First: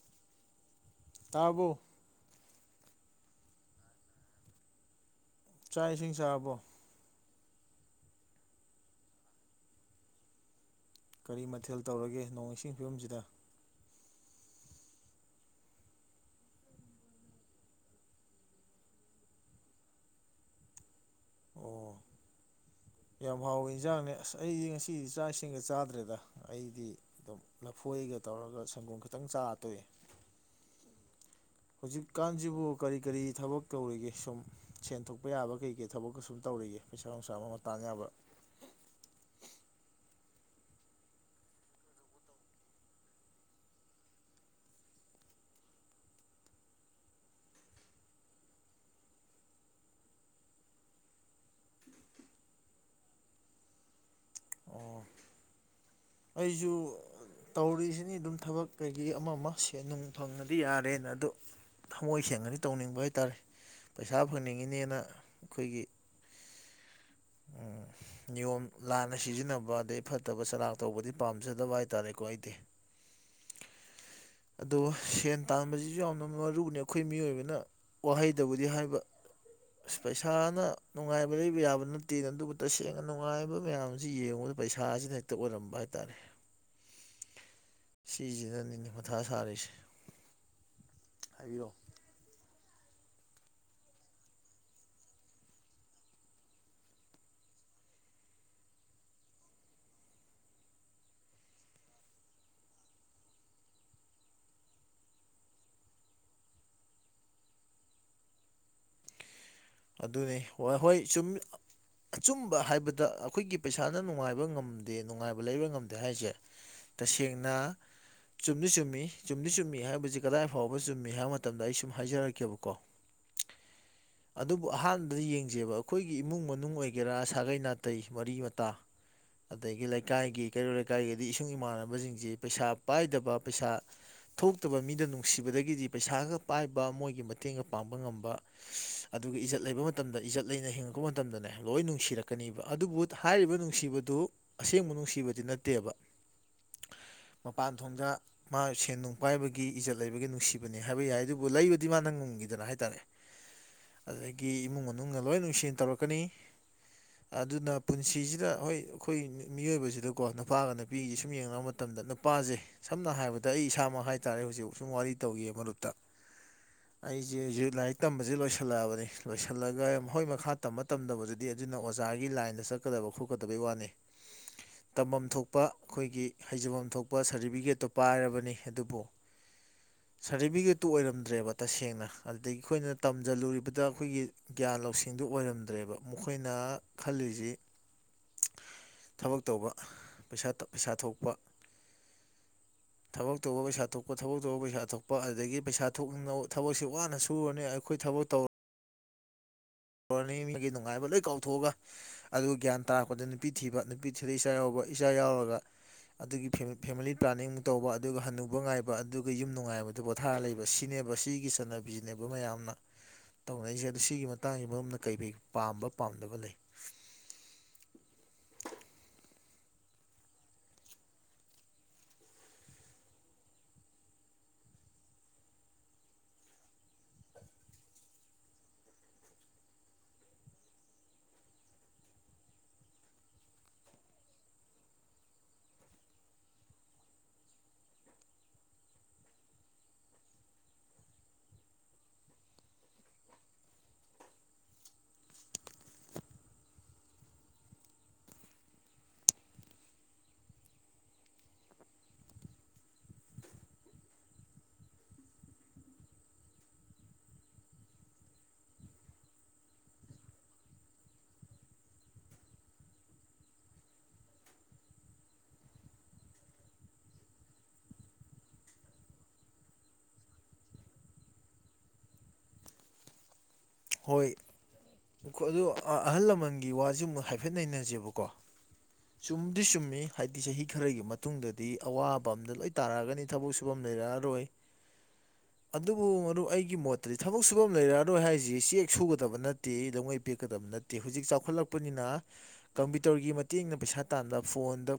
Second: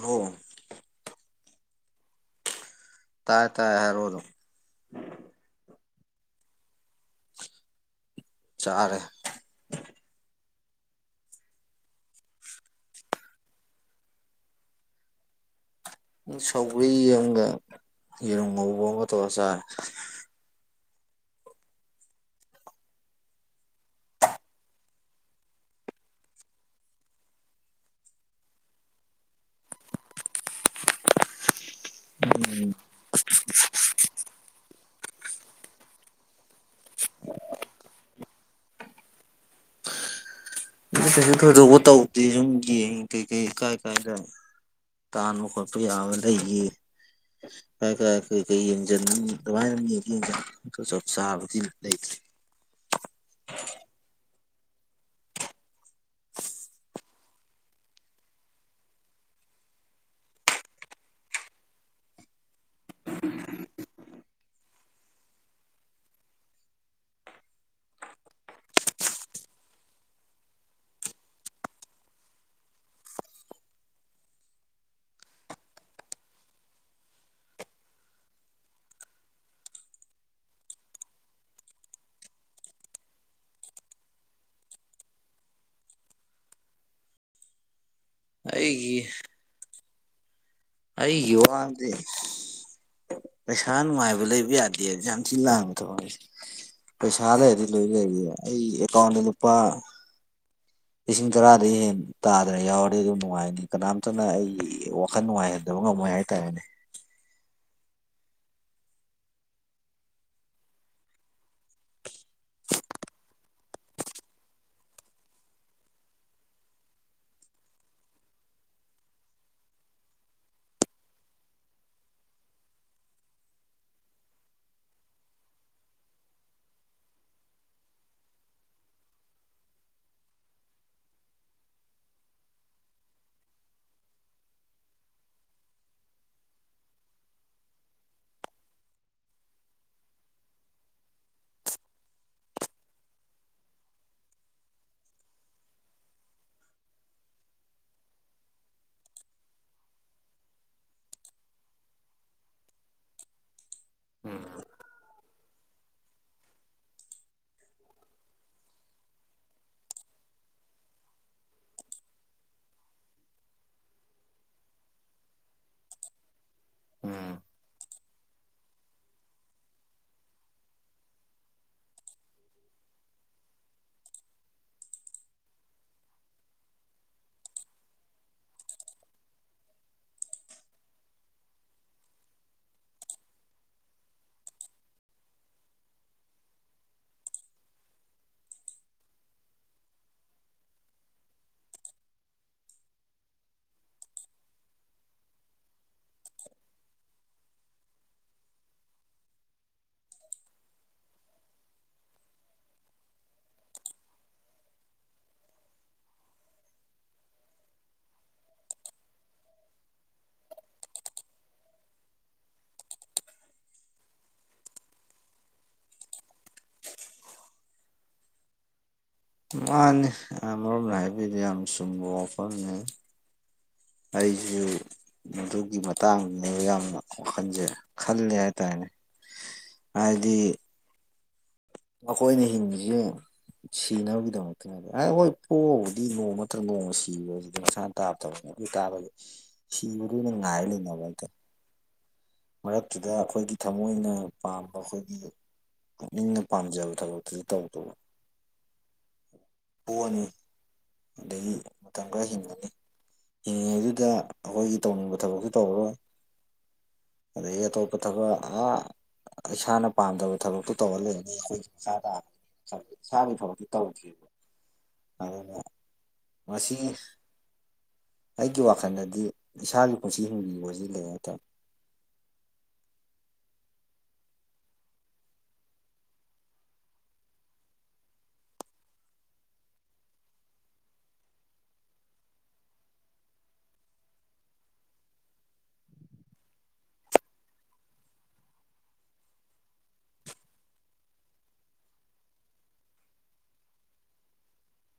ꯑꯣ ꯇꯥꯕꯣ ꯇꯥꯏ ꯇꯥꯏ ꯍꯥꯏꯔ ꯑꯣꯏꯗ ꯆꯥꯛ ꯏꯁꯤꯡ ꯆꯥꯕꯣ ꯆꯥꯦ ꯀꯔꯤ ꯃꯊꯦꯜ ꯇꯧꯔꯒꯦ ꯅꯣꯡ ꯏꯁꯤꯡꯒꯤ ꯐꯤꯕꯝꯁꯤꯗ ꯁꯧꯒꯔꯤ ꯑꯃꯒ ꯌꯦꯔꯨꯝ ꯉꯧꯕ ꯑꯃꯒ ꯇꯧꯔ ꯆꯥꯔꯦ ꯑꯣ ꯌꯥꯝ ꯍꯥꯎꯏꯤ ꯏꯟꯁꯥꯡꯅꯦ ꯑꯁ ꯑꯩꯗꯤ ꯉꯁꯤꯗꯤ ꯆꯥꯛ ꯏꯁꯤꯡꯒ ꯆꯥꯗ꯭ꯔꯦꯗ ꯑꯩꯗꯤ ꯑꯗꯨꯝ ꯂꯐꯨ ꯀꯣꯏꯒ ꯇꯧꯔꯒ ꯁꯪꯒꯣꯝ ꯈꯤꯇꯪ ꯆꯥ ꯇꯣꯛꯑ ꯍꯧꯖꯤꯛꯀꯥꯟꯁꯤꯕꯨ ꯑꯗꯨ ꯀꯔꯤ ꯀꯔꯤ ꯊꯕꯛ ꯇꯧꯔꯤꯒꯦ ꯁꯨꯝ ꯁꯦꯟꯊꯣꯛꯄ ꯌꯥꯕ ꯀꯩ ꯀꯩ ꯊꯕꯛꯀ ꯁꯨꯝ ꯇꯧ ꯇꯧꯔꯤꯒꯦ ꯄꯩꯁꯥ ꯅꯨꯡꯁꯥ ꯑꯃ ꯇꯥꯡ ꯌꯥꯕ ꯀꯩꯁꯨ ꯀꯩꯗꯣꯛꯧꯕ ꯇꯧꯗꯦ ꯁꯨꯝ ꯌꯦꯡꯉꯤ ꯀꯩꯀꯩ ꯀꯥꯏ ꯀꯥꯏꯗ ꯇꯥꯅ ꯈꯣꯇꯨ ꯌꯥꯕ ꯂꯩ ꯂꯩꯦ ꯥꯏ ꯈꯥꯏ ꯀꯩ ꯀꯩ ꯌꯦꯡꯁꯤꯟ ꯑꯗꯨꯃꯥꯏꯅ ꯃꯤ ꯌꯦꯡꯁꯤꯟꯣ ꯆꯞ ꯆꯥꯕꯗꯤ ꯂꯩꯇ꯭ꯔꯦ [unintelligible] ꯑꯣ ꯑꯩꯁꯨ ꯇꯧꯔꯤꯁꯤꯅꯤ ꯑꯗꯨꯝ ꯊꯕꯛ ꯀꯩꯀꯩ ꯑꯃ ꯑꯃ ꯁꯦꯟ ꯅꯨꯡ ꯐꯪꯉꯗꯤ ꯌꯥꯔꯦꯅ ꯑꯗꯨꯗ ꯊꯃꯣꯏ ꯁꯦꯡꯒꯅꯤ ꯇꯧꯅꯤꯡꯕ ꯍꯥꯏ ꯇꯔꯦ ꯄꯩꯁꯥ ꯐꯪꯅꯤꯡꯉꯤꯅꯦꯅ ꯑꯩꯈꯣꯏꯒꯤ ꯎꯝ ꯅꯤꯌꯣꯝ ꯂꯥꯟꯅ ꯁꯤꯖꯤꯟꯅꯕ ꯑꯗꯩ ꯐꯠꯇꯕ ꯆꯔꯥꯛ ꯇꯧꯕꯗꯤ ꯄꯥꯝꯖꯗꯕ ꯍꯥꯏ ꯇꯥꯔꯦꯀꯣ ꯑꯩꯗꯤ ꯑꯗꯣ ꯁꯦꯟ ꯇꯥꯟꯕꯁꯤꯁꯨ ꯌꯥꯝꯅ ꯃꯔꯨꯅꯤ ꯑꯩꯈꯣꯏ ꯃꯤꯑꯣꯏꯕꯅ ꯋꯥꯍꯩꯗꯕꯨꯗꯤ ꯍꯥꯏꯕ ꯑꯁ ꯄꯩꯁꯥꯅ ꯅꯨꯡꯉꯥꯏꯕ ꯂꯩꯕ ꯌꯥꯕ ꯅꯠꯇꯦꯅ ꯑꯗꯨꯕꯨ ꯇꯁꯦꯡꯅ ꯅꯨꯡꯉꯥꯏꯕ ꯃꯌꯥꯝꯁꯤ ꯌꯦꯡꯉ ꯑꯗꯨ ꯄꯩꯁꯥꯁꯤꯅ ꯍꯦꯛꯇ ꯑꯣꯏꯔꯝꯕ ꯍꯥꯏꯇꯥꯔꯦ ꯁꯤꯁꯤꯅꯅꯤ ꯀ ꯁꯔꯦ ꯑꯩ ꯌꯨ ꯋꯥꯗꯤꯦ ꯄꯩꯁꯥ ꯅꯨꯡꯉꯥꯏꯕ ꯂꯩꯕ ꯌꯥꯗꯦ ꯌꯥꯝ ꯊꯤꯜ ꯂꯥꯡꯕ ꯊꯁꯦ ꯄꯩꯁꯥ ꯂꯩꯔꯗꯤ ꯂꯣꯏ ꯂꯩꯔꯤ ꯑꯩ ꯑꯦꯀꯥꯎꯟꯗ ꯂꯨꯄꯥ [inaudible] ꯂꯤꯁꯤꯡ ꯇꯔꯥꯗꯒꯤ ꯍꯦꯟ ꯇꯥꯗꯅ ꯌꯥꯎꯔꯗꯤ ꯑꯗꯨꯝ ꯅꯨꯡꯉꯥꯏꯅꯤ ꯀꯅꯥꯝꯇꯅ ꯑꯩ ꯋꯥꯈꯜ ꯅꯨꯡꯉꯥꯏꯍꯟ ꯑꯗꯨ ꯉꯃꯣꯏ ꯍꯥꯏꯇꯥꯔꯦꯅꯦ ꯑꯗꯨꯅꯤ ꯍꯣꯏ ꯍꯣꯏ ꯁꯨꯝ ꯑꯆꯨꯝꯕ ꯍꯥꯏꯕꯗ ꯑꯩꯈꯣꯏꯒꯤ ꯄꯩꯁꯥꯅ ꯅꯨꯡꯉꯥꯏꯕ ꯉꯝꯗꯦ ꯅꯨꯡꯉꯥꯏꯕ ꯂꯩꯕ ꯉꯝꯗꯦ ꯍꯥꯏꯁꯦ ꯇꯁꯦꯡꯅ ꯆꯨꯝꯗꯤ ꯆꯨꯝꯃꯤ ꯆꯨꯝꯗꯤ ꯆꯨꯝꯃꯤ ꯍꯥꯏꯕꯁꯤ ꯀꯗꯥꯏ ꯐꯥꯎꯕ ꯆꯨꯝꯃꯤ ꯍꯥꯏꯕ ꯃꯇꯝꯗ ꯑꯩ ꯁꯨꯝ ꯍꯥꯏꯖꯔꯛꯀꯦꯕꯀꯣ [inaudible] ꯑꯗꯨꯕꯨ ꯑꯍꯥꯟꯕꯗ ꯌꯦꯡꯖꯦꯕ ꯑꯩꯈꯣꯏꯒꯤ ꯏꯃꯨꯡ ꯃꯅꯨꯡ ꯑꯣꯏꯒꯦꯔꯥ ꯁꯥꯒꯩ ꯅꯥꯇꯩ ꯃꯔꯤ ꯃꯇꯥ ꯑꯗꯒꯤ ꯂꯩꯀꯥꯏꯒꯤ ꯀꯩꯔꯣꯜ ꯂꯩꯀꯥꯏꯒꯤꯗꯤ ꯏꯁꯨꯡ ꯏꯃꯥꯟꯅꯕꯁꯤꯡꯁꯤ ꯄꯩꯁꯥ ꯄꯥꯏꯗꯕ ꯄꯩꯁꯥ ꯊꯣꯛꯇꯕ ꯃꯤꯗ ꯅꯨꯡꯁꯤꯕꯗꯒꯤꯗꯤ ꯄꯩꯁꯥꯒ ꯄꯥꯏꯕ ꯃꯣꯏꯒꯤ ꯃꯇꯦꯡꯒ ꯄꯥꯡꯕ ꯉꯝꯕ ꯑꯗꯨꯒ ꯏꯖꯠ ꯂꯩꯕ ꯃꯇꯝꯗ ꯏꯖꯠ ꯂꯩꯅ ꯍꯤꯡꯉꯛꯄ ꯃꯇꯝꯗꯅꯦ ꯂꯣꯏ ꯅꯨꯡꯁꯤꯔꯛꯀꯅꯤꯕ ꯑꯗꯨꯕꯨ ꯍꯥꯏꯔꯤꯕ ꯅꯨꯡꯁꯤꯕꯗ ꯑꯁꯦꯡꯕ ꯅꯨꯡꯁꯤꯕꯗꯤ ꯅꯠꯇꯦꯕ ꯃꯄꯥꯟ ꯊꯣꯡꯗ ꯃꯥ ꯁꯦꯟ ꯅꯨꯡ ꯄꯥꯏꯕꯒꯤ ꯏꯖꯠ ꯂꯩꯕꯒꯤ ꯅꯨꯡꯁꯤꯕꯅꯦ ꯍꯥꯏꯕ ꯌꯥꯏ ꯑꯗꯨꯕꯨ ꯂꯩꯕꯨꯗꯤ ꯃꯥꯅ ꯐꯝꯈꯤꯗꯅ ꯍꯥꯏꯇꯥꯔꯦ ꯑꯗꯨꯗꯒꯤ ꯎꯝ ꯏꯃꯨꯡ ꯃꯅꯨꯡꯅ ꯂꯣꯏ ꯅꯨꯡꯁꯦꯟ ꯇꯧꯔꯛꯀꯅꯤ ꯑꯗꯨꯅ ꯄꯨꯟꯁꯤꯁꯤꯗ ꯍꯣꯏ ꯑꯩꯈꯣꯏ ꯃꯤꯑꯣꯏꯕꯁꯤꯗꯀꯣ ꯅꯨꯄꯥꯒ ꯅꯨꯄꯤꯒꯤ ꯁꯨꯝ ꯌꯦꯡꯅꯕ ꯃꯇꯝꯗ ꯗ ꯅꯨꯄꯥꯁꯦ ꯁꯝꯅ ꯍꯥꯏꯔꯕꯗ ꯑꯩ ꯏꯁꯥꯃꯛ ꯍꯥꯏꯇꯥꯔꯦ ꯍꯧꯖꯤꯛ ꯁꯨꯝ ꯋꯥꯔꯤ ꯇꯧꯋꯦꯕ ꯃꯔꯨꯞꯇ ꯎꯝ ꯑꯩꯁꯦ ꯍꯧꯖꯤꯛ ꯂꯥꯏꯔꯤꯛ ꯇꯝꯕꯁꯦ ꯂꯣꯏꯁꯤꯜꯂꯛꯑꯕꯅꯤ ꯑꯗꯩ ꯂꯣꯏꯁꯤꯜꯂꯒ ꯃꯈꯣꯏ ꯃꯈꯥ ꯇꯝꯕ ꯇꯝꯗꯕꯗꯨꯗꯤ ꯑꯗꯨꯅ ꯑꯣꯖꯥꯒꯤ ꯂꯥꯏꯟꯗ ꯆꯠꯀꯗꯕ ꯈꯣꯠꯀꯗꯕꯩ ꯋꯥꯅꯤ ꯎꯝ ꯇꯝꯐꯝ ꯊꯣꯛꯄ ꯑꯩꯈꯣꯏꯒꯤ ꯍꯩꯖꯐꯝ ꯊꯣꯛꯄ ꯁꯥꯔꯇꯤꯐꯤꯀꯦꯠꯇꯣ ꯄꯥꯏꯔꯕꯅꯤ ꯑꯗꯨꯕꯨ ꯁꯥꯔꯇꯤꯐꯤꯀꯦꯠꯇꯨ ꯑꯣꯏꯔꯝꯗ꯭ꯔꯦꯕ ꯇꯁꯦꯡꯅ ꯑꯗꯨꯗꯒꯤ ꯑꯩꯈꯣꯏꯅ ꯇꯝꯁꯤꯜꯂꯨꯔꯤꯕꯗ ꯑꯩꯈꯣꯏꯒꯤ ꯒ꯭ꯌꯥꯟ ꯂꯧꯁꯤꯡꯗꯨ ꯑꯣꯏꯔꯝꯗ꯭ꯔꯦꯕ ꯃꯈꯣꯏꯅ ꯈꯜꯂꯤꯁꯤ ꯊꯕꯛ ꯇꯧꯕ ꯄꯩꯁꯥ ꯄꯩꯁꯥ ꯊꯣꯛꯄ [unintelligible] [inaudible] ꯊꯕꯛ ꯇꯧꯕ ꯄꯩꯁꯥ ꯊꯣꯛꯄ ꯊꯕꯛ ꯇꯧꯕ ꯄꯩꯁꯥ ꯊꯣꯛꯄ ꯑꯗꯨꯗꯒꯤ ꯄꯩꯁꯥ ꯊꯣꯛꯅꯤꯡ ꯊꯕꯛꯁꯦ ꯋꯥꯅ ꯁꯨꯔꯅꯤ ꯑꯩꯈꯣꯏ ꯊꯕꯛ ꯇꯧ ꯇꯧꯔꯅꯤ ꯃꯤꯒꯤ ꯅꯨꯡꯉꯥꯏꯕ ꯂꯣꯏ ꯀꯥꯎꯊꯣꯛꯑꯒ ꯑꯗꯨꯒ ꯒ꯭ꯌꯥꯟ ꯇꯥꯔꯛꯄꯗ ꯅꯨꯄꯤ ꯊꯤꯕ ꯅꯨꯄꯤ ꯊꯤꯗ ꯏꯁꯥ ꯌꯥꯎꯕ ꯄꯩꯁꯥ ꯌꯥꯎꯒ ꯑꯗꯨꯒꯤ ꯐꯦꯃꯤꯂꯤ ꯄ꯭ꯂꯥꯅꯤꯡ ꯇꯧꯕ ꯑꯗꯨꯒ ꯍꯟꯅꯨꯕ ꯉꯥꯏꯕ ꯑꯗꯨꯒ ꯌꯨꯝ ꯅꯨꯡꯉꯥꯏꯕꯗꯨ ꯄꯣꯊꯥꯔ ꯂꯩꯕ ꯁꯤꯅꯦ ꯁꯤꯒꯤ ꯆꯠꯅꯕꯤꯁꯤꯅꯦꯕ ꯃꯌꯥꯝꯅ ꯇꯧꯅꯔꯤꯁꯦ ꯑ ꯁꯤꯒꯤ ꯍꯛꯇꯥꯥꯡꯒꯤ ꯃꯔꯝꯅ ꯀꯩꯀꯩ ꯄꯥꯝꯕ ꯄꯥꯝꯗꯕ ꯂꯩ ꯃꯥꯅꯦ ꯑꯃꯔꯣꯝꯅ ꯍꯥꯏꯕꯤꯗꯤ ꯌꯥꯝ ꯆꯨꯝꯕ ꯋꯥꯐꯝꯅꯦ ꯑꯩꯁꯨ ꯑꯗꯨꯒꯤ ꯃꯇꯥꯡꯅꯦꯕ ꯌꯥꯝꯅ ꯋꯥꯈꯜꯁꯦ ꯈꯜꯂꯦ ꯍꯥꯏꯇꯥꯔꯦꯅꯦ [unintelligible] [inaudible] ꯍꯥꯏꯗꯤ ꯑ ꯑꯩꯣꯏ ꯅ ꯍ ꯁꯤꯅꯕꯒꯤꯗꯃꯛꯇ ꯍꯣꯏ ꯄꯣꯛꯑꯕꯨꯗꯤ ꯅꯣꯡꯃꯠꯇ꯭ꯔꯒ ꯅꯣꯡꯃ ꯁꯤꯕꯁꯤ ꯃꯁꯥꯅ ꯇꯥꯞꯇꯕꯅꯤ ꯇꯥꯕꯁ ꯁꯤꯕꯗꯨꯅ ꯉꯥꯏ ꯂꯩꯅꯕ ꯑꯗ ꯃꯔꯛꯇꯨꯗ ꯑꯩꯈꯣꯏꯒꯤ ꯊꯃꯣꯏꯅ ꯄꯥꯝꯕ ꯑꯩꯈꯣꯏꯒꯤ ꯃꯤꯅ ꯄꯥꯝꯖꯕ ꯊꯕꯛꯇꯨꯗꯤ ꯇꯧꯗꯧꯕ ꯄꯣꯛꯑꯅꯤ ꯑꯗꯒꯤ ꯃꯇꯝ ꯈꯔ ꯍꯤꯡꯉꯅꯤ ꯍꯤꯡꯉꯤꯉꯩꯗꯨꯗ ꯑꯩꯈꯣꯏꯒꯤ ꯇꯧꯅꯤꯡꯕ ꯊꯕꯛꯁꯨ ꯇꯧꯔꯔꯣꯏ ꯑꯗꯩ ꯑꯇꯣꯞꯄ ꯊꯕ ꯑ ꯏꯁꯥꯅ ꯄꯥꯝꯗꯕ ꯊꯕꯛꯇꯨ ꯇꯧꯍꯜꯂꯕꯅꯤ ꯑꯩꯈꯣꯏ ꯏꯁꯥꯗ ꯏꯁꯥꯒꯤ ꯐꯥꯎꯗꯤ ꯇꯧꯗꯕ ꯑꯗꯨꯅ ꯃꯁꯤꯁꯤ ꯑꯩꯒꯤ ꯋꯥꯈꯜꯗꯗꯤ ꯏꯁꯥꯒꯤ ꯄꯨꯟꯁꯤ ꯍꯤꯡꯕꯤꯨꯕꯁꯤ ꯀ ꯍꯥꯏꯇꯥꯔꯦ ꯍꯣꯏ ꯑꯗꯨ ꯑꯍꯜ ꯂꯃꯟꯒꯤ ꯋꯥꯁ ꯑꯃꯨꯛ ꯍꯥꯏꯐꯦꯠ ꯅꯩꯅꯁꯦꯕꯀꯣ ꯆꯨꯝꯗꯤ ꯆꯨꯝꯃꯤ ꯍꯥꯏꯕꯗꯤ ꯆꯍꯤ ꯈꯔꯒꯤ ꯃꯇꯨꯡꯗꯗꯤ ꯑꯋꯥꯕ ꯑꯝꯗ ꯂꯣꯏ ꯇꯥꯔꯛꯑꯒꯅꯤ ꯊꯕꯛ ꯁꯨꯐꯝ ꯔ ꯑꯗꯨꯕꯨ ꯑꯩꯒꯤ ꯃꯣꯠꯇꯗꯤ ꯊ ꯁꯨꯔꯛꯑꯔꯣꯏ ꯍꯥꯏ ꯁꯤ ꯆꯦꯛ ꯁꯨꯒꯗꯕ ꯅꯠꯇꯦꯗꯧꯉꯩ ꯄꯦꯛꯀꯗꯕ ꯅꯠꯇꯦ ꯍꯧꯖꯤꯛ ꯆꯥꯎꯈꯠꯂꯛꯄꯅꯤꯅ ꯀꯝꯄ꯭ꯌꯨꯇꯔꯒꯤ ꯃꯇꯦꯡꯅ ꯄꯩꯁꯥ ꯇꯥꯟꯕ ꯐꯣꯟꯗ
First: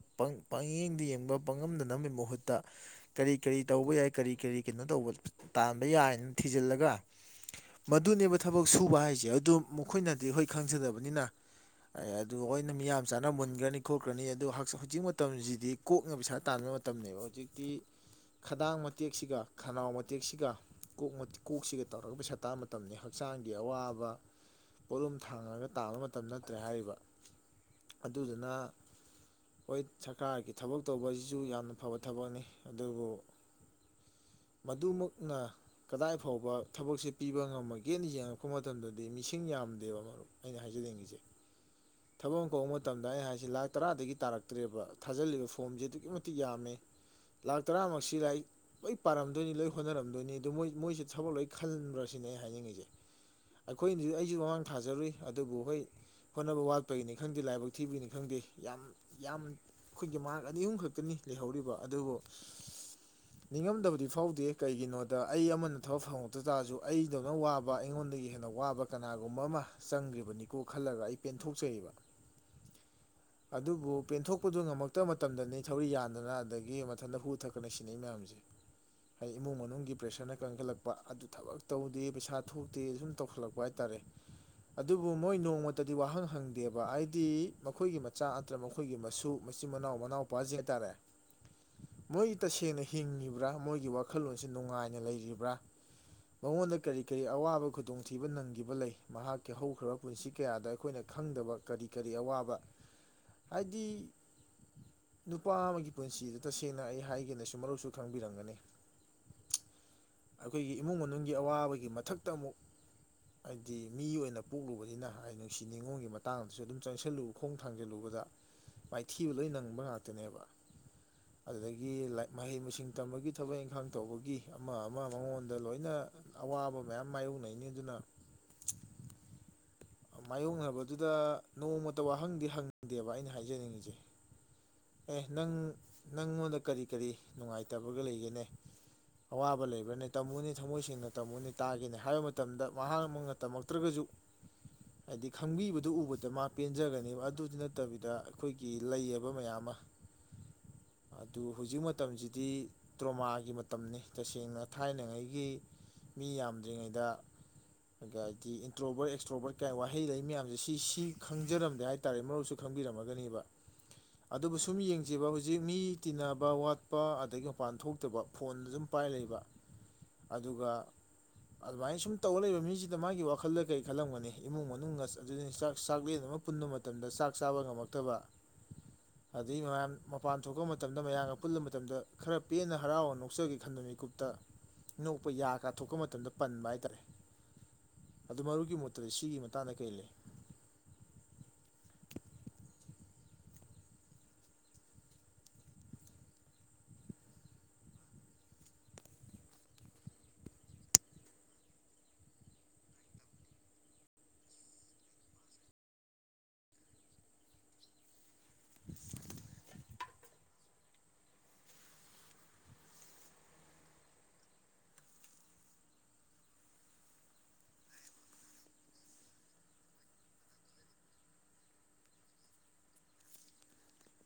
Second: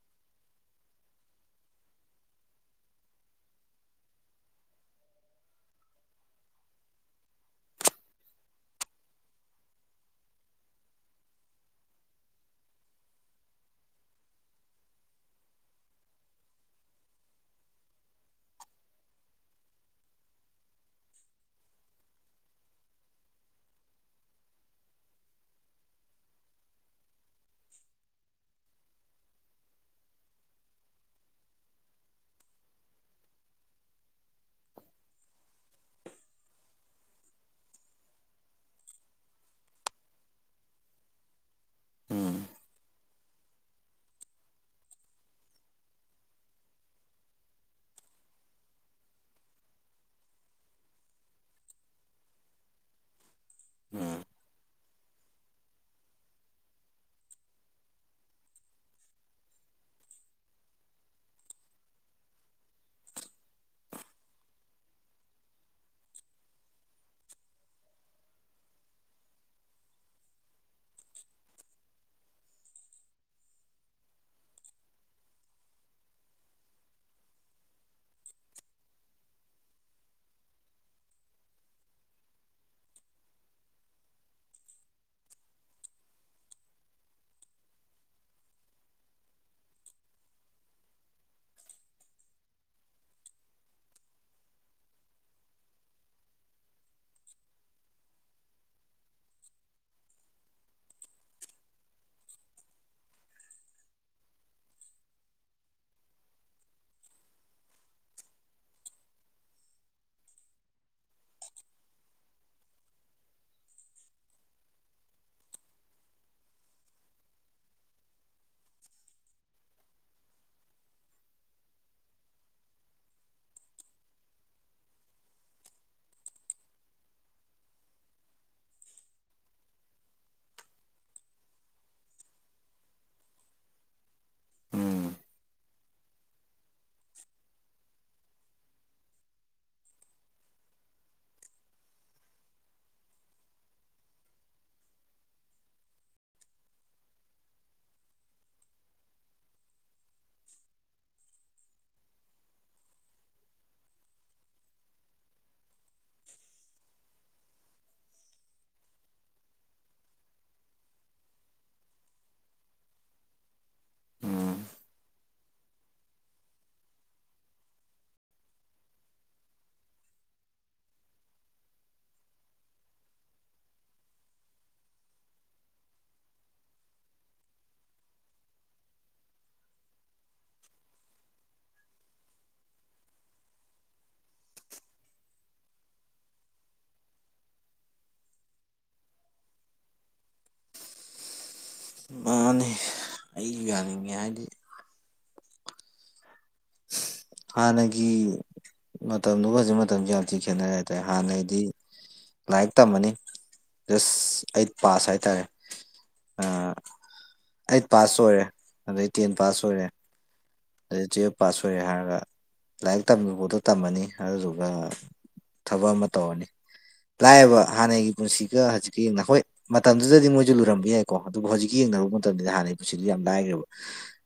ꯄꯥꯡꯌꯦꯡꯗ ꯌꯦꯡꯕ ꯄꯥꯡꯉꯝꯗꯅꯕꯒꯤ ꯃꯍꯨꯠꯇ ꯀꯔꯤ ꯀ ꯇꯧꯕ ꯌꯥꯏ ꯀꯔꯤ ꯀꯔꯤ ꯀꯩꯅꯣ ꯇꯧꯕ ꯇꯥꯟꯕ ꯌꯥꯏꯅ ꯊꯤꯖꯤꯜꯂꯒ ꯃꯗꯨꯅꯦꯕ ꯊꯕꯛ ꯁꯨꯕ ꯍꯥꯏꯁꯦ ꯑꯗꯨ ꯃꯈꯣꯏꯅꯗꯤ ꯍꯣꯏ ꯈꯪꯖꯗꯕꯅꯤꯅ ꯑꯗꯨ ꯑꯣꯏꯅ ꯃꯤꯌꯥꯝ ꯆꯥꯅ ꯃꯨꯟꯈ꯭ꯔꯅꯤ ꯈꯣꯠꯈ꯭ꯔꯅꯤ ꯑꯗꯨ ꯍꯧꯖꯤꯛ ꯃꯇꯝꯁꯤꯗꯤ ꯀꯣꯛꯅ ꯄꯩꯁꯥ ꯇꯥꯟꯕꯥꯟꯕ ꯃꯇꯝꯕ ꯍꯧꯖꯤꯛꯇꯤ ꯈꯗꯥꯡ ꯃꯇꯦꯛꯁꯤꯒ ꯈꯅꯥꯎ ꯃꯇꯦꯛꯁꯤꯒ ꯀꯣꯛ ꯀꯣꯛꯁꯤꯒ ꯇꯧꯔꯒ ꯁꯇꯥ ꯃꯇꯝꯅꯤ ꯍꯛꯆꯥꯡꯒꯤ ꯑꯋꯥꯕ ꯄꯣꯠꯂꯨꯝ ꯊꯥꯡꯉꯒ ꯇꯥꯕ ꯃꯇꯝ ꯅꯠꯇ꯭ꯔꯦ ꯍꯥꯏꯔꯤꯕ ꯑꯗꯨꯗꯨꯅ ꯍꯣꯏ ꯁꯔꯀꯥꯔꯒꯤ ꯊꯕꯛ ꯇꯧꯕꯁꯤꯁꯨ ꯌꯥꯝꯅ ꯐꯕ ꯊꯕꯛꯅꯤ ꯑꯗꯨꯕꯨ ꯃꯗꯨꯃꯛꯅ ꯀꯗꯥꯏ ꯐꯥꯎꯕ ꯊꯕꯛꯁꯦ ꯄꯤꯕ ꯉꯝꯃꯒꯦ ꯒꯠ ꯌꯦꯡꯉꯛꯄ ꯃꯇꯝꯗꯗꯤ ꯃꯤꯁꯤꯡ ꯌꯥꯝꯗꯦꯕ ꯃꯔꯨꯞ ꯑꯩꯅ ꯍꯥꯏꯖꯅꯤꯡꯉꯤꯁꯦ ꯎꯝ ꯊꯕꯛ ꯑꯃ ꯀ ꯃꯇꯝꯗ ꯑꯩꯩꯅ ꯍꯥꯏꯁꯦ ꯂꯥꯛ ꯇꯔꯥꯗꯒꯤ ꯇꯥꯔꯛꯇ꯭ꯔꯦꯕ ꯊꯥꯖꯤꯜꯂꯤꯕ ꯐꯣꯝꯁꯦ ꯑꯗꯨꯛꯀꯤ ꯃꯇꯤꯛ ꯌꯥꯝꯃꯦ ꯂꯥꯛ ꯇꯔꯥꯃꯨꯛ ꯁꯤ ꯂꯥꯛ ꯂꯣꯏ ꯄꯥꯔꯝꯗꯣꯏꯅꯤ ꯂꯣꯏ ꯍꯣꯠꯅꯔꯝꯗꯣꯏꯅꯤ ꯑꯗꯨꯣ ꯃꯣꯏ ꯃꯣꯏꯁꯦ ꯊꯕꯛ ꯂꯣꯏ ꯈꯟꯕ꯭ꯔꯁꯤꯅꯦ ꯑꯩ ꯍꯥꯏꯅꯤꯡꯉꯤꯁꯤ ꯑꯩꯈꯣꯏꯅꯁꯨ ꯎꯝ ꯑꯩꯁꯨ ꯋꯥꯥꯡ ꯊꯥꯖꯔꯨꯏ ꯑꯗꯨꯕꯨ ꯍꯣꯏ ꯍꯣꯠꯅꯕ ꯋꯥꯠꯄꯒꯤꯅꯤ ꯈꯪꯗꯦ ꯂꯥꯏꯕꯛ ꯊꯤꯕꯅꯤ ꯈꯪꯗꯦ ꯌꯥꯝ ꯌꯥꯝ ꯑꯩꯈꯣꯏꯒꯤ ꯃꯥꯔꯛ ꯑꯅꯤ ꯑꯍꯨꯝ ꯈꯛꯛꯇꯅꯤ ꯂꯩꯍꯧꯔꯤꯕ ꯑꯗꯨꯕꯨ ꯅꯤꯡꯉꯝꯗꯕꯗꯤ ꯐꯥꯎꯗꯦ ꯀꯩꯒꯤꯅꯣꯗ ꯑꯩ ꯑꯃꯅ ꯊꯕꯛ ꯐꯪꯉꯛꯇ ꯇꯥꯔꯁꯨ ꯑꯩꯗꯧꯅ ꯋꯥꯕ ꯑꯩꯉꯣꯟꯗꯒꯤ ꯍꯦꯟꯅ ꯋꯥꯕ ꯀꯅꯥꯒꯨꯝꯕ ꯑꯃ ꯆꯪꯈ꯭ꯔꯤꯕꯅꯤꯀꯣ ꯈꯜꯂꯒ ꯑꯩ ꯄꯦꯟꯊꯣꯛꯆꯩꯕ [inaudible] ꯑꯗꯨꯕꯨ ꯄꯦꯟꯊꯣꯛꯄꯗꯨ ꯉꯝꯃꯛꯇꯕ ꯃꯇꯝꯗꯅꯤ ꯊꯧꯔꯤ ꯌꯥꯟꯗꯅ ꯑꯗꯒꯤ ꯃꯊꯟꯇ ꯍꯨ ꯊꯛꯛꯇꯅ ꯁꯤꯟꯅꯩ ꯃꯌꯥꯝꯁꯦ ꯍꯥꯏꯗꯤ ꯏꯃꯨꯡ ꯃꯅꯨꯡꯒꯤ ꯄ꯭ꯔꯦꯁꯔꯅ ꯀꯟꯈꯠꯂꯛꯄ ꯑꯗꯨ ꯊꯕꯛ ꯇꯧꯗꯦ ꯄꯩꯁꯥ ꯊꯣꯛꯇꯦ ꯁꯨꯝ ꯇꯧꯈꯠꯂꯛꯄ ꯍꯥꯏꯇꯥꯔꯦ ꯑꯗꯨꯕꯨ ꯃꯣꯏ ꯅꯣꯡꯃꯇꯗꯤ ꯋꯥꯍꯪ ꯍꯪꯗꯦꯕ ꯍꯥꯏꯗꯤ ꯃꯈꯣꯏꯒꯤ ꯃꯆꯥ ꯅꯠꯇ꯭ꯔ ꯃꯈꯣꯏꯒꯤ ꯃꯁꯨ ꯃꯁꯤ ꯃꯅꯥꯎ ꯃꯅꯥꯎ ꯄꯥꯁꯤ ꯍꯥꯏꯇꯥꯔꯦ ꯃꯣꯏꯒꯤ ꯇꯁꯦꯡꯅ ꯍꯤꯡꯉꯤꯕ꯭ꯔꯥ ꯃꯣꯏꯒꯤ ꯋꯥꯈꯜꯂꯣꯟꯁꯤ ꯅꯨꯡꯉꯥꯏꯅ ꯂꯩꯔꯤꯕ꯭ꯔꯥ ꯃꯉꯗ ꯀꯔꯤ ꯀꯔꯤ ꯑꯋꯥꯕ ꯈꯨꯗꯣꯡꯊꯤꯕ ꯅꯪꯈꯤꯕ ꯂꯩ ꯃꯍꯥꯛꯀꯤ ꯍꯧꯈ꯭ꯔꯕ ꯄꯨꯟꯁꯤ ꯀꯌꯥꯗ ꯑꯩꯈꯣꯏꯅ ꯈꯪꯗꯕ ꯀꯔꯤ ꯀꯔꯤ ꯑꯋꯥꯕ ꯍꯥꯏꯗꯤ ꯅꯨꯄꯥ ꯑꯃꯒꯤ ꯄꯨꯟꯁꯤꯗ ꯇꯁꯦꯡꯅ ꯑꯩ ꯍꯥꯏꯒꯦꯅꯁꯨ ꯃꯔꯨꯞꯁꯨ ꯈꯪꯕꯤꯔꯝꯒꯅꯤ ꯑꯩꯈꯣꯏꯒꯤ ꯏꯃꯨꯡ ꯃꯅꯨꯡꯒꯤ ꯑꯋꯥꯕꯒꯤ ꯃꯊꯛꯇ ꯑꯃꯨꯛ ꯍꯥꯏꯗꯤ ꯃꯤ ꯑꯣꯏꯅ ꯄꯣꯛꯂꯨꯕꯅꯤꯅ ꯍꯥꯏ ꯅꯨꯡꯁꯤ ꯅꯤꯉꯣꯜꯒꯤ ꯃꯇꯥꯡꯗꯁꯨ ꯑꯗꯨꯝ ꯆꯪꯁꯤꯜꯂꯨ ꯈꯣꯡ ꯊꯥꯡꯖꯜꯂꯨꯕ ꯃꯥꯏꯊꯤꯕ ꯂꯣꯏ ꯅꯪꯕ ꯉꯥꯛꯇꯅꯦꯕ ꯑꯗꯨꯗꯒꯤ ꯃꯍꯩ ꯃꯁꯤꯡ ꯇꯝꯕꯒꯤ ꯊꯕꯛ ꯏꯪꯈꯥꯡ ꯇꯧꯕꯒꯤ ꯑꯃ ꯑꯃ ꯃꯉꯣꯟꯗ ꯂꯣꯏꯅ ꯑꯋꯥꯕ ꯃꯌꯥꯝ ꯃꯥꯏꯌꯣꯛꯅꯩꯅꯤ ꯑꯗꯨꯅ ꯃꯥꯌꯣꯛꯅꯕꯗꯨꯗ ꯅꯣꯡꯃꯇ ꯋꯥꯍꯪꯗꯤ ꯍꯪꯗꯦꯕ ꯑꯩꯅ ꯍꯥꯏꯖꯅꯤꯡꯉꯤꯁꯦ ꯎꯝ ꯑꯦ ꯅꯪ ꯅꯪꯉꯣꯟꯗ ꯀꯔꯤ ꯀꯔꯤ ꯅꯨꯡꯉꯥꯏꯇꯕꯒ ꯂꯩꯒꯦꯅꯦ ꯑꯋꯥꯕ ꯂꯩꯕ꯭ꯔꯅꯦ ꯇꯝꯃꯨꯅꯤ ꯊꯃꯣꯏꯁꯤꯡꯅ ꯇꯥꯃꯨꯅꯤ ꯇꯥꯒꯦꯅꯤ ꯍꯥꯏꯕ ꯃꯇꯝꯗ ꯃꯍꯥꯛ ꯃꯨꯅ ꯇꯝꯃꯛꯇ꯭ꯔꯒꯁꯨ ꯍꯥꯏꯗꯤ ꯈꯪꯕꯤꯕꯗꯨ ꯎꯕꯗ ꯃꯥ ꯄꯦꯟꯖꯒꯅꯦꯕ ꯑꯗꯨꯗꯤ ꯅꯠꯇꯕꯤꯗ ꯑꯩꯈꯣꯏꯒꯤ ꯂꯩꯑꯕ ꯃꯌꯥꯝ ꯑꯃ [inaudible] ꯑꯗꯨ ꯍꯧꯖꯤꯛ ꯃꯇꯝꯁꯤꯗꯤ ꯇ꯭ꯔꯣꯃꯥꯒꯤ ꯃꯇꯝꯅꯤ ꯇꯁꯦꯡꯅ ꯊꯥꯏꯅꯉꯩꯒꯤ ꯃꯤ ꯌꯥꯝꯗ꯭ꯔꯤꯉꯩꯗ ꯑꯗꯤ ꯏꯟꯇ꯭ꯔꯣꯕꯔꯠ ꯑꯦꯛꯁꯇ꯭ꯔꯣꯕꯔꯠ ꯀꯥꯏ ꯋꯥꯍꯩ ꯂꯩ ꯃꯌꯥꯝꯁꯦ ꯁꯤ ꯈꯪꯖꯔꯝꯗꯦ ꯍꯥꯏꯇꯥꯔꯦ ꯃꯔꯨꯞꯁꯨꯦ ꯎꯝ [inaudible] ꯍꯧꯖꯤꯛ ꯃꯤ ꯇꯤꯟꯅꯕ ꯋꯥꯠꯄ ꯑꯗꯒꯤ ꯃꯄꯥꯟ ꯊꯣꯛꯇꯕ ꯐꯣꯟꯗ ꯁꯨꯝ ꯄꯥꯏ ꯂꯩꯕ ꯑꯗꯨꯒ ꯑꯗꯨꯃꯥꯏꯅ ꯁꯨꯝ ꯇꯧꯔ ꯂꯩꯕ ꯃꯤꯁꯤꯗ ꯃꯥꯒꯤ ꯋꯥꯈꯜꯗ ꯀꯔꯤ ꯈꯜꯂꯝꯒꯅꯤ ꯏꯃꯨꯡ ꯃꯅꯨꯡ ꯑꯗꯨ ꯆꯥꯛ ꯆꯥꯛꯂꯦꯟ ꯑꯃ ꯄꯨꯟ ꯃꯇꯝꯗ ꯆꯥꯛ ꯆꯥꯕ ꯉꯝꯃꯛꯇꯕ ꯑꯗꯩ ꯃꯌꯥꯝ ꯃꯄꯥꯟ ꯊꯣꯛꯄ ꯃꯇꯝꯗ ꯃꯌꯥꯝꯒ ꯄꯨꯜꯂ ꯃꯇꯝꯗ ꯈꯔ ꯄꯦꯟꯅ ꯍꯔꯥꯎꯔ ꯅꯣꯛꯆꯒꯦ ꯈꯟꯕ ꯃꯤꯀꯨꯞꯇ ꯅꯣꯛꯄ ꯌꯥꯒ ꯊꯣꯛꯄ ꯃꯇꯝꯗ ꯄꯟꯕ ꯍꯥꯏꯇꯥꯔꯦ ꯑꯗꯨ ꯃꯔꯨꯒꯤ ꯃꯨꯠꯇꯗꯤ ꯁꯤꯒꯤ ꯃꯇꯥꯡꯗ ꯀꯔꯤ ꯂꯩ ꯃꯥꯅꯦ ꯑꯩꯁꯨ ꯌꯥꯅꯤꯡꯉ ꯍꯥꯏꯗꯤ ꯍꯒꯤ ꯃꯇꯝꯗꯨꯒ ꯍꯧꯖꯤꯛ ꯃꯇꯝꯁꯦ ꯌꯥꯝ ꯊꯤ ꯈꯦꯠꯅꯔꯦ ꯍꯥꯏꯇꯥꯔꯦ ꯍꯥꯟꯅꯩꯗꯤ ꯂꯥꯏꯔꯤꯛ ꯇꯝꯃꯅꯤ ꯖꯁ ꯑꯩꯠ ꯄꯥꯁ ꯍꯥꯏꯇꯥꯔꯦ ꯑꯩꯠ ꯄꯥꯁ ꯑꯣꯏꯔꯦ ꯑꯗꯩ ꯇꯦꯟ ꯄꯥꯁ ꯑꯣꯏꯔꯦ ꯑꯗꯩ ꯇꯨꯌꯦꯜꯞ ꯄꯥꯁ ꯑꯣꯏꯔꯦ ꯍꯥꯏꯔꯒ ꯂꯥꯏꯔꯤꯛ ꯇꯝꯕꯤꯕꯥꯎꯗꯣ ꯇꯝꯃꯅꯤ ꯑꯗꯨꯗꯨꯒ ꯊꯕꯛ ꯑꯃ ꯇꯧꯔꯅꯤ ꯂꯥꯛꯑꯦꯕ ꯍꯥꯟꯅꯒꯤ ꯄꯨꯟꯁꯤꯒ ꯍꯧꯖꯤꯛꯀ ꯌꯦꯡꯅ ꯍꯣꯏ ꯃꯇꯝꯗꯨꯗꯗꯤ ꯃꯣꯏꯁꯨ ꯂꯨꯔꯝꯕ ꯌꯥꯏꯀꯣ ꯑꯗꯨꯕꯨ ꯍꯧꯖꯤꯛꯀꯤ ꯌꯦꯡ ꯃꯇꯝ ꯍ ꯄꯨꯟꯁꯤ ꯌꯥꯝ ꯂꯥꯏꯈ꯭ꯔꯦ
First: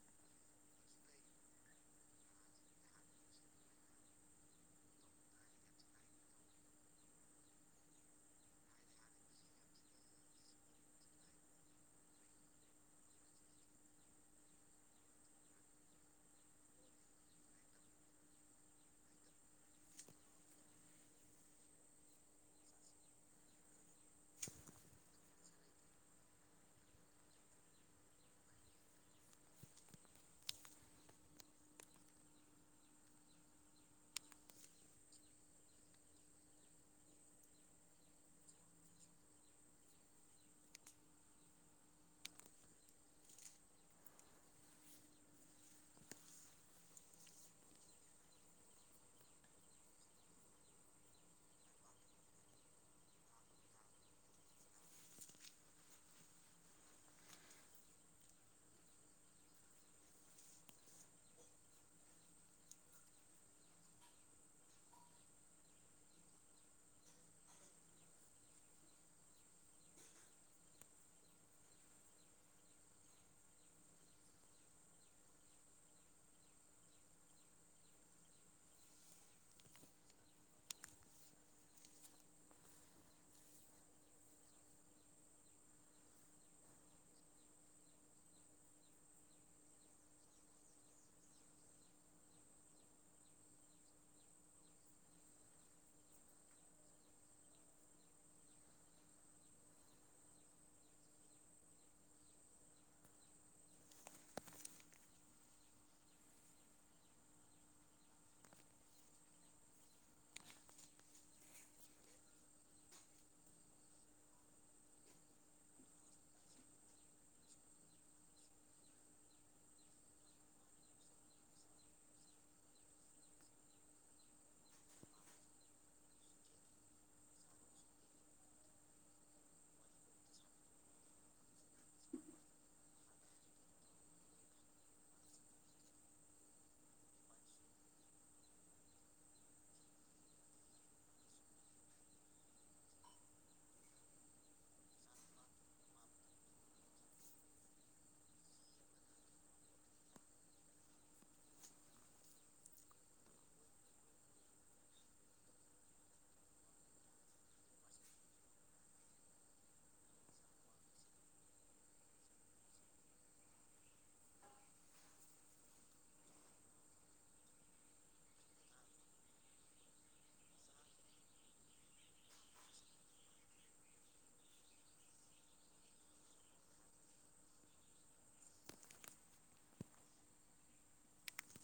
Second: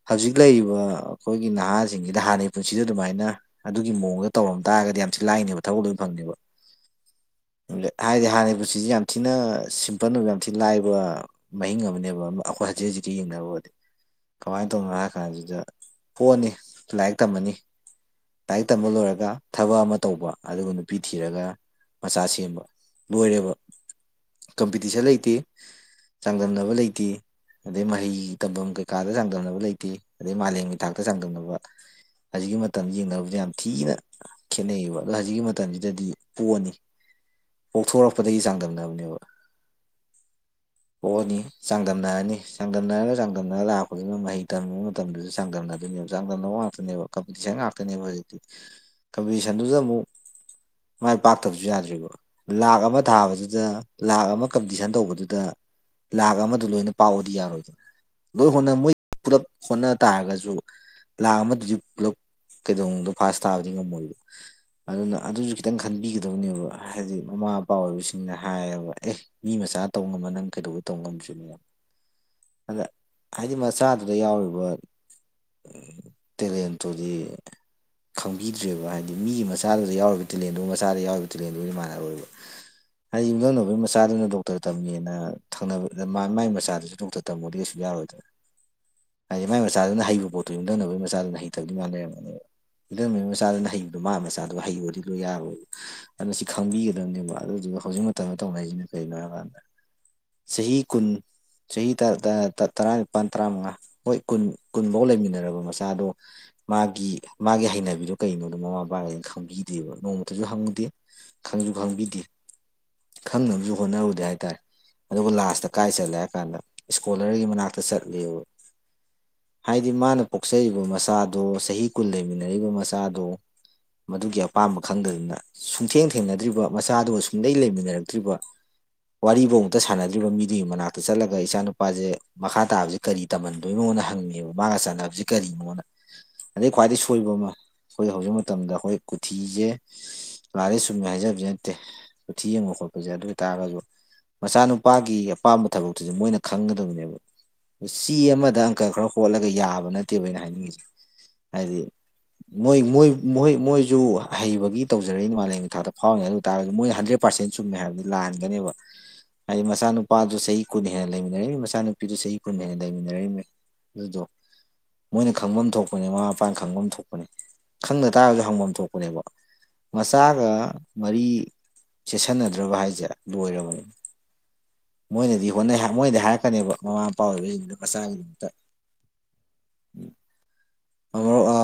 ꯍꯧꯖꯤꯛ ꯂꯩꯔꯤꯕ ꯑꯩꯈꯣꯏꯒꯤ ꯅꯍꯥ ꯆꯤꯡꯁꯤꯗ ꯍꯥꯟꯅꯒꯤ ꯄꯨꯟꯁꯤꯗ ꯑꯗꯨꯃꯥꯏꯅ ꯑꯗꯨꯒꯤ ꯃꯑꯣꯡꯗ ꯇꯧꯔꯝ ꯇꯥꯔꯒꯗꯤ ꯌꯥꯝꯁꯨ ꯂꯥꯏꯅꯦꯕ ꯊꯕꯛ ꯂꯣꯏꯅ ꯐꯪꯅꯦꯕ [inaudible] ꯍꯥꯏꯗꯤ ꯍꯥꯟꯒꯤ ꯄꯨꯟꯁꯤꯁꯤ ꯌꯥꯝ ꯊꯤꯅ ꯁꯤꯝꯄꯜ ꯑꯣꯏꯕ ꯌꯥꯝ ꯊꯤꯅ ꯂꯥꯏꯕ ꯃꯍꯤꯡ ꯑꯃꯅꯦꯕ ꯑꯩꯈꯣꯏ ꯕꯖꯦꯠꯁꯤꯒ ꯌꯦꯡꯅꯕꯣꯗꯤ ꯀꯃꯥꯏꯅ ꯇꯧꯅꯣ ꯍꯥꯏ ꯀꯥꯟꯁꯤꯗ ꯄꯣꯟꯅꯤ ꯂꯥꯏꯔꯤꯛ ꯇꯝꯃꯅꯤ ꯂꯥꯏꯔꯤꯛ ꯇꯝꯕ ꯂꯣꯏꯔꯒ ꯊꯕꯛ ꯑꯃ ꯇꯧꯕ ꯑꯗꯨꯒ ꯅꯨꯄꯤ ꯊꯤꯔꯒ ꯃꯆꯥ ꯁꯦꯝꯕ ꯂꯣꯏꯔꯦꯕ ꯀꯝꯄꯤꯇꯤꯁꯟ ꯂꯩꯇꯦ ꯆꯥꯡꯗꯝꯅꯕ ꯂꯩꯇꯦ ꯑꯗꯩ ꯃꯍꯩ ꯇꯝꯐꯝ ꯀꯩꯀꯥꯗ ꯆꯥꯡꯗꯝꯅꯕ ꯂꯩꯇꯦ ꯑꯗꯩ ꯃꯥꯂꯦꯝꯒꯤ ꯊꯥꯛꯇ ꯆꯥꯡꯗꯝꯅꯕ [inaudible] ꯍꯧꯖꯤꯛꯀꯤ ꯃꯇꯝ ꯌꯦꯡꯅꯕꯁꯦ ꯌꯥꯝ ꯊꯤꯅ ꯈꯦꯅꯩꯌꯦꯕ ꯑꯗꯣ ꯍꯧꯖꯤꯛꯀꯤ ꯃꯇꯝꯁꯤꯗꯗꯤ ꯄꯣꯑꯅꯤ ꯄꯣꯛꯊꯣꯔꯛꯄꯗꯒꯤ ꯆꯥꯡꯗꯝꯅꯕꯅꯦꯕ [inaudible] ꯄꯣꯛꯑꯅꯤ ꯆꯥꯡꯗꯝꯅꯔꯅꯤ ꯆꯥꯡꯗꯝꯅꯔꯒ ꯆꯥꯡꯗꯝꯅꯔ ꯂꯥꯛꯄꯗꯨꯅ ꯃꯍꯩ ꯇꯝꯕ ꯃꯇꯝꯗꯨꯁꯨ ꯆꯥꯡꯗꯝꯅꯗꯣꯏꯅꯦꯕ ꯉꯥꯛꯇꯅꯦꯕ ꯀꯝꯄꯤꯇꯤꯁꯟ ꯉꯥꯛꯇꯅꯦꯕ ꯍꯧꯖꯤꯛꯇꯤ ꯀꯝꯄꯤꯇꯤꯁꯟꯗꯨꯗ ꯑꯃꯨꯛ ꯃꯥꯏ ꯄꯥꯛꯇꯕꯁꯨ ꯌꯥꯗ꯭ꯔꯤꯕ ꯂꯥꯈ ꯑꯃ ꯊꯥꯕꯗꯨꯗ ꯂꯥꯈ ꯑꯃ ꯀꯝꯄꯤꯇꯤꯁꯟ ꯇꯧꯕꯗꯨꯗ ꯂꯥꯛ ꯑꯃꯗ ꯂꯣꯏꯅ ꯄꯥꯎꯕꯗꯤ ꯌꯥꯔꯣꯏꯗꯅ ꯂꯣꯏ ꯍꯣꯅ ꯃꯣꯏ ꯄꯨꯂꯞ ꯍꯣꯠꯅ ꯇꯥꯔꯒꯁꯨ ꯂꯥ ꯑꯃꯗꯨꯗꯤ ꯄꯨꯞ ꯀꯩꯗꯧꯅꯨꯡꯗꯣ ꯐꯥꯁ ꯇꯥꯕꯗꯤ ꯉꯝꯃꯣꯏꯗꯣ ꯑꯗꯨꯅ ꯑꯗꯨꯁꯨ ꯈꯤꯇꯪ ꯈꯟꯕꯤꯒꯗꯕꯅꯦꯕ ꯍꯥꯏꯗꯤ ꯃꯃꯥ ꯃꯄꯥ ꯑꯣꯏꯕꯁꯤꯡꯅ ꯍꯥꯏꯌꯦꯕ ꯑꯦ ꯃꯤ ꯃ ꯄꯆꯥ ꯇꯧ ꯉꯃ ꯅꯪ ꯀꯩꯗꯧꯕ ꯇꯧ ꯉꯝꯗꯁꯤꯣꯏꯅꯦ ꯑꯗ ꯍꯥꯏꯗꯤ ꯃꯆꯥꯗꯨꯗ ꯌꯥꯎꯔꯤꯕ ꯎ ꯇꯂꯦꯟꯇꯗꯤ ꯈꯪꯕꯤꯗ꯭ꯔꯦꯕ ꯍꯥꯏꯗꯤ ꯃꯤꯒꯤ ꯃꯆꯥꯗꯨꯗ ꯌꯥꯎꯔꯤꯕ ꯇꯦꯂꯦꯟꯗꯨ ꯃꯆꯥꯗ ꯌꯥꯎꯔꯤꯕ ꯇꯦꯂꯦꯟꯗꯨꯗꯤ ꯃꯥꯟꯅꯔꯣꯏꯕ ꯍꯥꯏꯗꯤ ꯌꯨꯝꯂꯣꯟꯪꯅꯕꯒꯤ ꯃꯆꯥꯗꯨꯅ ꯗꯣꯛꯇꯔ ꯇꯝꯃꯦꯅ ꯊꯪꯅꯕ ꯃꯒꯤ ꯃꯆꯥꯗꯨꯁꯨ ꯗꯣꯛꯇꯔ ꯇꯝꯃꯗꯤꯩꯁꯨ ꯌꯥ ꯍꯥꯏꯗꯤ ꯃꯥꯏ ꯃꯆꯥꯗꯨꯅ ꯍꯩꯕ ꯄꯣꯠꯇꯣ ꯌꯝꯊꯧꯅꯕꯒꯤ ꯃꯆꯥꯗꯨꯅ ꯍꯩꯇꯕꯗꯤ ꯃꯥꯅ ꯂꯩꯔꯝꯃꯅꯦꯕ ꯏ ꯃꯆꯥꯗꯨꯅ ꯍꯩꯕꯗꯣ ꯃꯥ ꯃꯆꯥꯗꯣ ꯍꯩꯕꯗꯤ ꯂꯣꯏ ꯌꯥꯔꯣꯏ ꯑꯗꯨꯅꯣ ꯁꯤ ꯈꯪꯕꯤꯒꯗꯕꯅꯦꯕ ꯑꯗꯨ ꯍꯧꯖꯤꯛ ꯃꯇꯝꯗ ꯇꯧꯅꯔꯤꯁꯤꯅ ꯀꯩꯅꯣ ꯍꯥꯏꯕꯀꯥꯟꯗ ꯆꯍꯤ ꯀꯨꯟ ꯆꯍꯤ ꯇꯥ ꯇꯥ ꯇꯔꯥꯅꯤꯄꯥꯜ ꯇꯔꯥꯃꯉꯥ ꯍꯣꯏ ꯀꯨꯟ ꯀꯨꯟꯕꯧ ꯂꯩꯃꯤꯟꯅꯔꯕ ꯃꯁꯦ ꯏꯆꯥꯗꯣ ꯃꯥꯒꯤ ꯃꯥꯒꯤ ꯍꯩꯅꯕꯤꯗꯣ ꯀꯩꯅꯣꯗꯣ ꯃꯃꯥ ꯃꯄꯥꯒꯩꯅ ꯈꯪꯕꯤꯗꯦꯕ ꯅꯣꯡꯃꯇꯁꯨ ꯍꯪꯉꯨꯗꯦ ꯈꯪꯁꯨ ꯈꯪꯕꯤꯗꯦ ꯈꯪꯅꯕꯁꯨ ꯍꯣꯠꯅꯔꯨꯗꯦ ꯍꯥꯏꯇꯥꯔꯦ ꯑꯗꯨ ꯂꯥꯁꯇ ꯀꯥꯏ ꯆꯠꯂꯦ ꯍꯥꯏ ꯀꯥꯟꯗ ꯏꯁꯀꯣꯂꯔꯒꯤ ꯃꯅꯥꯛꯇ ꯆꯠꯂꯦꯕ ꯍꯥꯏꯗꯤ ꯃꯥꯅ ꯄꯣꯛꯆꯔꯤꯕ ꯃꯆꯥꯗꯣ ꯆꯍꯤ ꯀꯨꯟ ꯂꯩꯃꯤꯟꯅꯔꯤꯕ ꯃꯆꯥꯗꯣ ꯃꯗꯨꯒꯤ ꯑꯄꯥꯝꯕ ꯈꯪꯗꯗꯅ ꯁꯨꯡꯊꯦꯡ ꯊꯦꯡꯅꯗ꯭ꯔꯤꯕ ꯃꯆꯥꯗꯨꯒ ꯁꯨꯡꯂꯩ ꯂꯩꯃꯤꯟꯅꯔꯛꯇ꯭ꯔꯤꯕ ꯋꯥꯔꯤꯕꯧ ꯑꯃꯨꯛꯇ ꯁꯥꯟꯅꯗ꯭ꯔꯤꯕ ꯃꯤꯗꯨꯒꯤ ꯃꯅꯥꯛꯇ ꯆꯠꯂꯒ ꯏꯆꯥ ꯅꯨꯄꯥꯁꯦ ꯃꯈꯥ ꯇꯥꯕꯁꯦ ꯀꯔꯤ ꯇꯝꯍꯟꯗꯣꯏꯅꯣ ꯑꯉꯣꯟꯗ ꯍꯪꯉꯦꯕ ꯃꯥꯒ ꯆꯥꯟꯅꯕꯁꯤ ꯀꯔꯤꯅꯣꯅ ꯑꯗꯩ ꯈ꯭ꯋꯥꯏꯗꯒꯤ ꯁꯣꯏꯕ ꯑꯃ ꯑꯩꯈꯣꯏ ꯍꯧꯖꯤꯛ ꯃꯇꯝꯗ ꯑꯩꯈꯣꯏ ꯀꯣꯊꯤꯁꯦ ꯂꯥꯜꯂꯦ ꯁꯨꯝꯃꯦ ꯍꯥꯏꯖꯕꯗꯤ ꯅꯠꯇꯦ ꯀꯨꯊꯤ ꯌꯦꯡꯉꯨ ꯈꯣꯠꯄꯁꯦ ꯑꯗꯨ ꯑꯣꯏ ꯇꯥꯔꯒꯁꯨ ꯃꯆꯥꯅꯨꯄꯥꯒꯤ ꯑꯄꯥꯝꯕ ꯊꯕꯛꯇꯨꯁꯨ ꯃꯣꯏꯅ ꯈꯪꯒꯗꯕꯅꯦꯕ ꯆꯦ ꯑꯃꯗ ꯑꯪꯀꯥ ꯈꯔ ꯍꯣꯠꯂꯒ ꯌꯥꯕ ꯅꯠꯇꯦꯕ ꯑꯩꯅ ꯍꯥꯏꯅꯤꯡꯉꯤꯁꯦ ꯍꯥꯏꯗꯤ ꯃꯣꯏ ꯃꯣꯏ ꯃꯣꯏ ꯃꯣꯏꯁꯨ ꯍꯩꯕꯒꯤ ꯇꯧꯖꯔꯛꯏ ꯃꯥꯂꯦꯝꯒꯤ ꯊꯥꯛꯇ ꯐꯥꯎꯅꯤ ꯑꯗꯨ ꯇꯥꯔꯁꯨ ꯃꯣꯏ ꯍꯟꯗ꯭ꯔꯦꯠ ꯄꯥꯔꯁꯦꯟ ꯆꯨꯝꯃꯦ ꯍꯥꯏꯕꯗꯤ ꯂꯥꯟꯒꯅꯦꯕ ꯍꯥꯏꯗꯤ ꯃꯆꯥ ꯅꯨꯨꯄꯥꯗꯨ ꯆꯍꯤ ꯀꯨꯟ ꯍꯦꯟꯅ ꯂꯩꯃꯤꯟꯅꯔꯛꯏꯅꯤ ꯃꯆꯥꯅꯨꯄꯤꯗꯨ ꯆꯍꯤ ꯀꯨꯟ ꯍꯦꯟꯅ ꯂꯩꯃꯤꯟꯅꯔꯛꯏꯃꯤ ꯑꯗꯨꯗꯣ ꯃꯣꯏꯅ ꯈꯪꯕꯝ ꯊꯣꯛꯄꯅꯦ ꯃꯃꯥ ꯃꯄꯥꯅ ꯈꯪꯕꯝ ꯊꯣꯛꯄꯅꯦ ꯈꯪꯗ ꯇꯥꯔꯁꯨ ꯍꯪꯐꯝ ꯊꯣꯛꯄꯅꯦꯕ ꯃꯆꯥꯒ ꯃꯔꯤ ꯆꯦꯁꯟꯅꯗ꯭ꯔꯕ ꯍꯥꯏꯁꯦ ꯂꯣꯏꯔꯕꯅꯤ ꯃꯣꯏꯅꯗꯤ ꯍꯣꯠꯅꯩ ꯍꯥꯏ ꯃꯣꯏꯅꯗꯤ ꯍꯥꯏꯔꯛꯀꯅꯦꯕ ꯃꯃꯥ ꯃꯄꯥ ꯑꯣꯏꯕꯁꯤꯡꯖꯤꯅ ꯃꯆꯥꯒꯤꯗꯃꯛꯇ ꯃꯔꯨꯞ ꯑ,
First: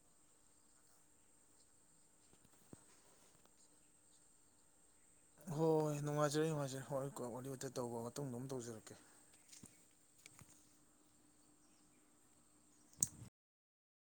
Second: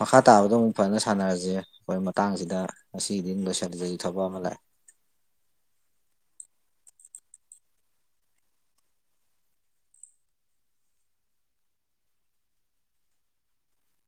ꯃꯈꯥ ꯇꯥꯕꯗꯣ ꯑꯃꯨꯛ ꯐꯖꯅ ꯁꯥꯟꯅꯔꯁꯦ ꯑꯩꯈꯣꯏ ꯃꯇꯥꯡꯁꯤꯗ ꯉꯁꯤꯒꯤꯗꯤ ꯑꯃꯨꯛ ꯂꯣꯏꯁꯤꯟꯕꯒꯤ ꯊꯕꯛ ꯑꯃ ꯂꯥꯛꯑꯦ ꯍꯣꯏ ꯍꯣꯏ ꯅꯨꯡꯉꯥꯏꯖꯔꯦ ꯅꯨꯡꯉꯥꯏꯖꯔꯦ ꯍꯣꯏꯀꯣ ꯋꯥꯔꯤ ꯋꯇꯥꯏ ꯇꯧꯕ ꯃꯇꯨꯡꯗ ꯗꯨꯝ ꯇꯧꯖꯔꯛꯀꯦ